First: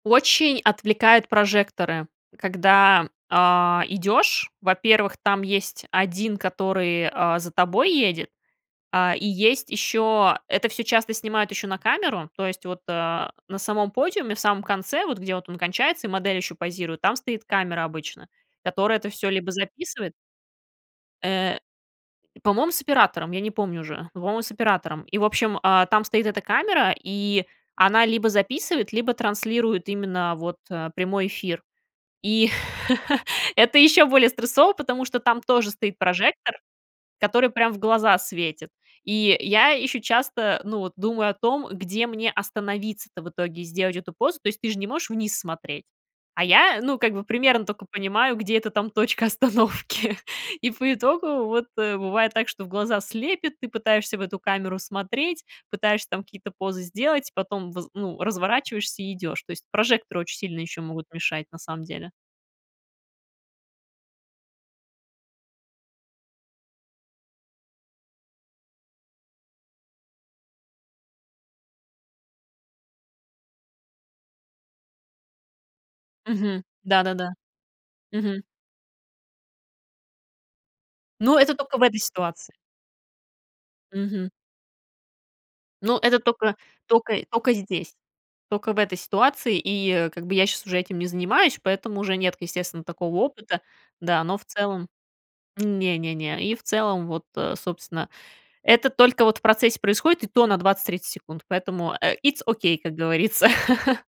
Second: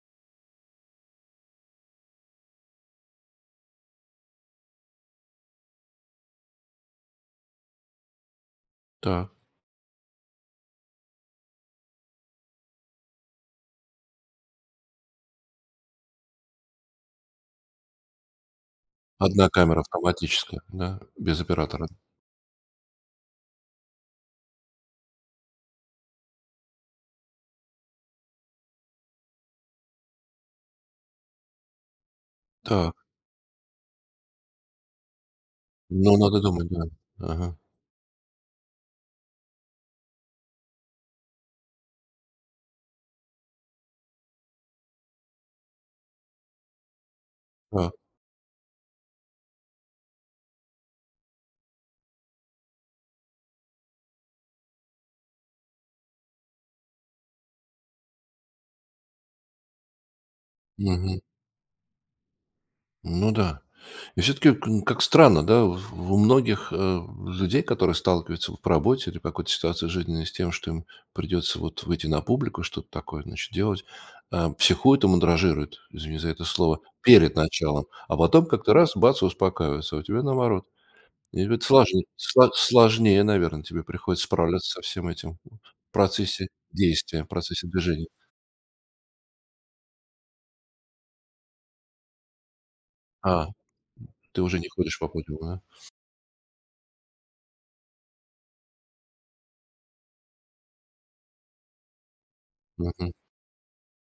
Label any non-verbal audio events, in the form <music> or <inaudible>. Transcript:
Очень отвлекают прожекторы, когда, а, идёшь. Во-первых, там есть 1, который, а, за тобой едет. А, и Так. есть ещё это всё часто снимают ещё на камеру. То есть вот, а, на самом подиуме, в самом конце вот, где вот он кончается, и модель ещё позирует, там стоит камера обычно, которая это всё 1 либо камера записывает автоматическая, да? Без Э, оператора. по-моему, с оператором, я не помню уже. Но, по-моему, с оператором. И, в общем, а, там стоит эта камера, и она либо записывает, либо транслирует именно вот прямой эфир. И Та. <chuckles> это ещё более стрессово, потому что там тоже стоит Ну, надо прожектор, думать, да. который Ага. прям в глаза светит. И я ещё часто, ну, вот думаю о том, где мне остановиться-то в итоге, сделать эту позу. То есть ты же не можешь вниз смотреть, а я, ну, как бы примерно тока Так. понимаю, где эта там точка остановки. И по итогу, вот бывает так, что в глаза слепят, ты пытаешься в эту камеру смотреть, пытаешься там какие-то позы сделать, потом воз ну, разворачиваешься и идёшь. То есть прожекторы очень сильно ещё могут Мгм. мешать на самом деле. Ну да. И всё-таки к как странно, да? Вот в у многих, э, людей, которые сталкиваются вот по работе, или какой-то ситуации жизненной с тем, что им придётся вот выйти на публику, что-то такое, значит, делать, э, психует и мандражирует, извини за это Мгм. слово, Да-да-да. перед началом, а Мгм. потом как-то раз, бац и успокаивается. А у тебя наоборот. Но Это это ведь тока в этой сложне сло ситуации. сложнее, наверное, тебе приходится Мгм. справляться со всем этим в Но это процессе тока тока действия, в тока процессе здесь, движения. тока в этой ситуации, и как бы я сейчас уже этим не занимаюсь, поэтому уже нет, естественно, такого А опыта. Да, но ты в уже не целом ходишь по подиуму, да? не-не-не, и в целом вот, э, собственно, это только вот в процессе происходит, и то на 20-30 секунд, поэтому, э, итс окей, как Мгм. говорится. <chuckles>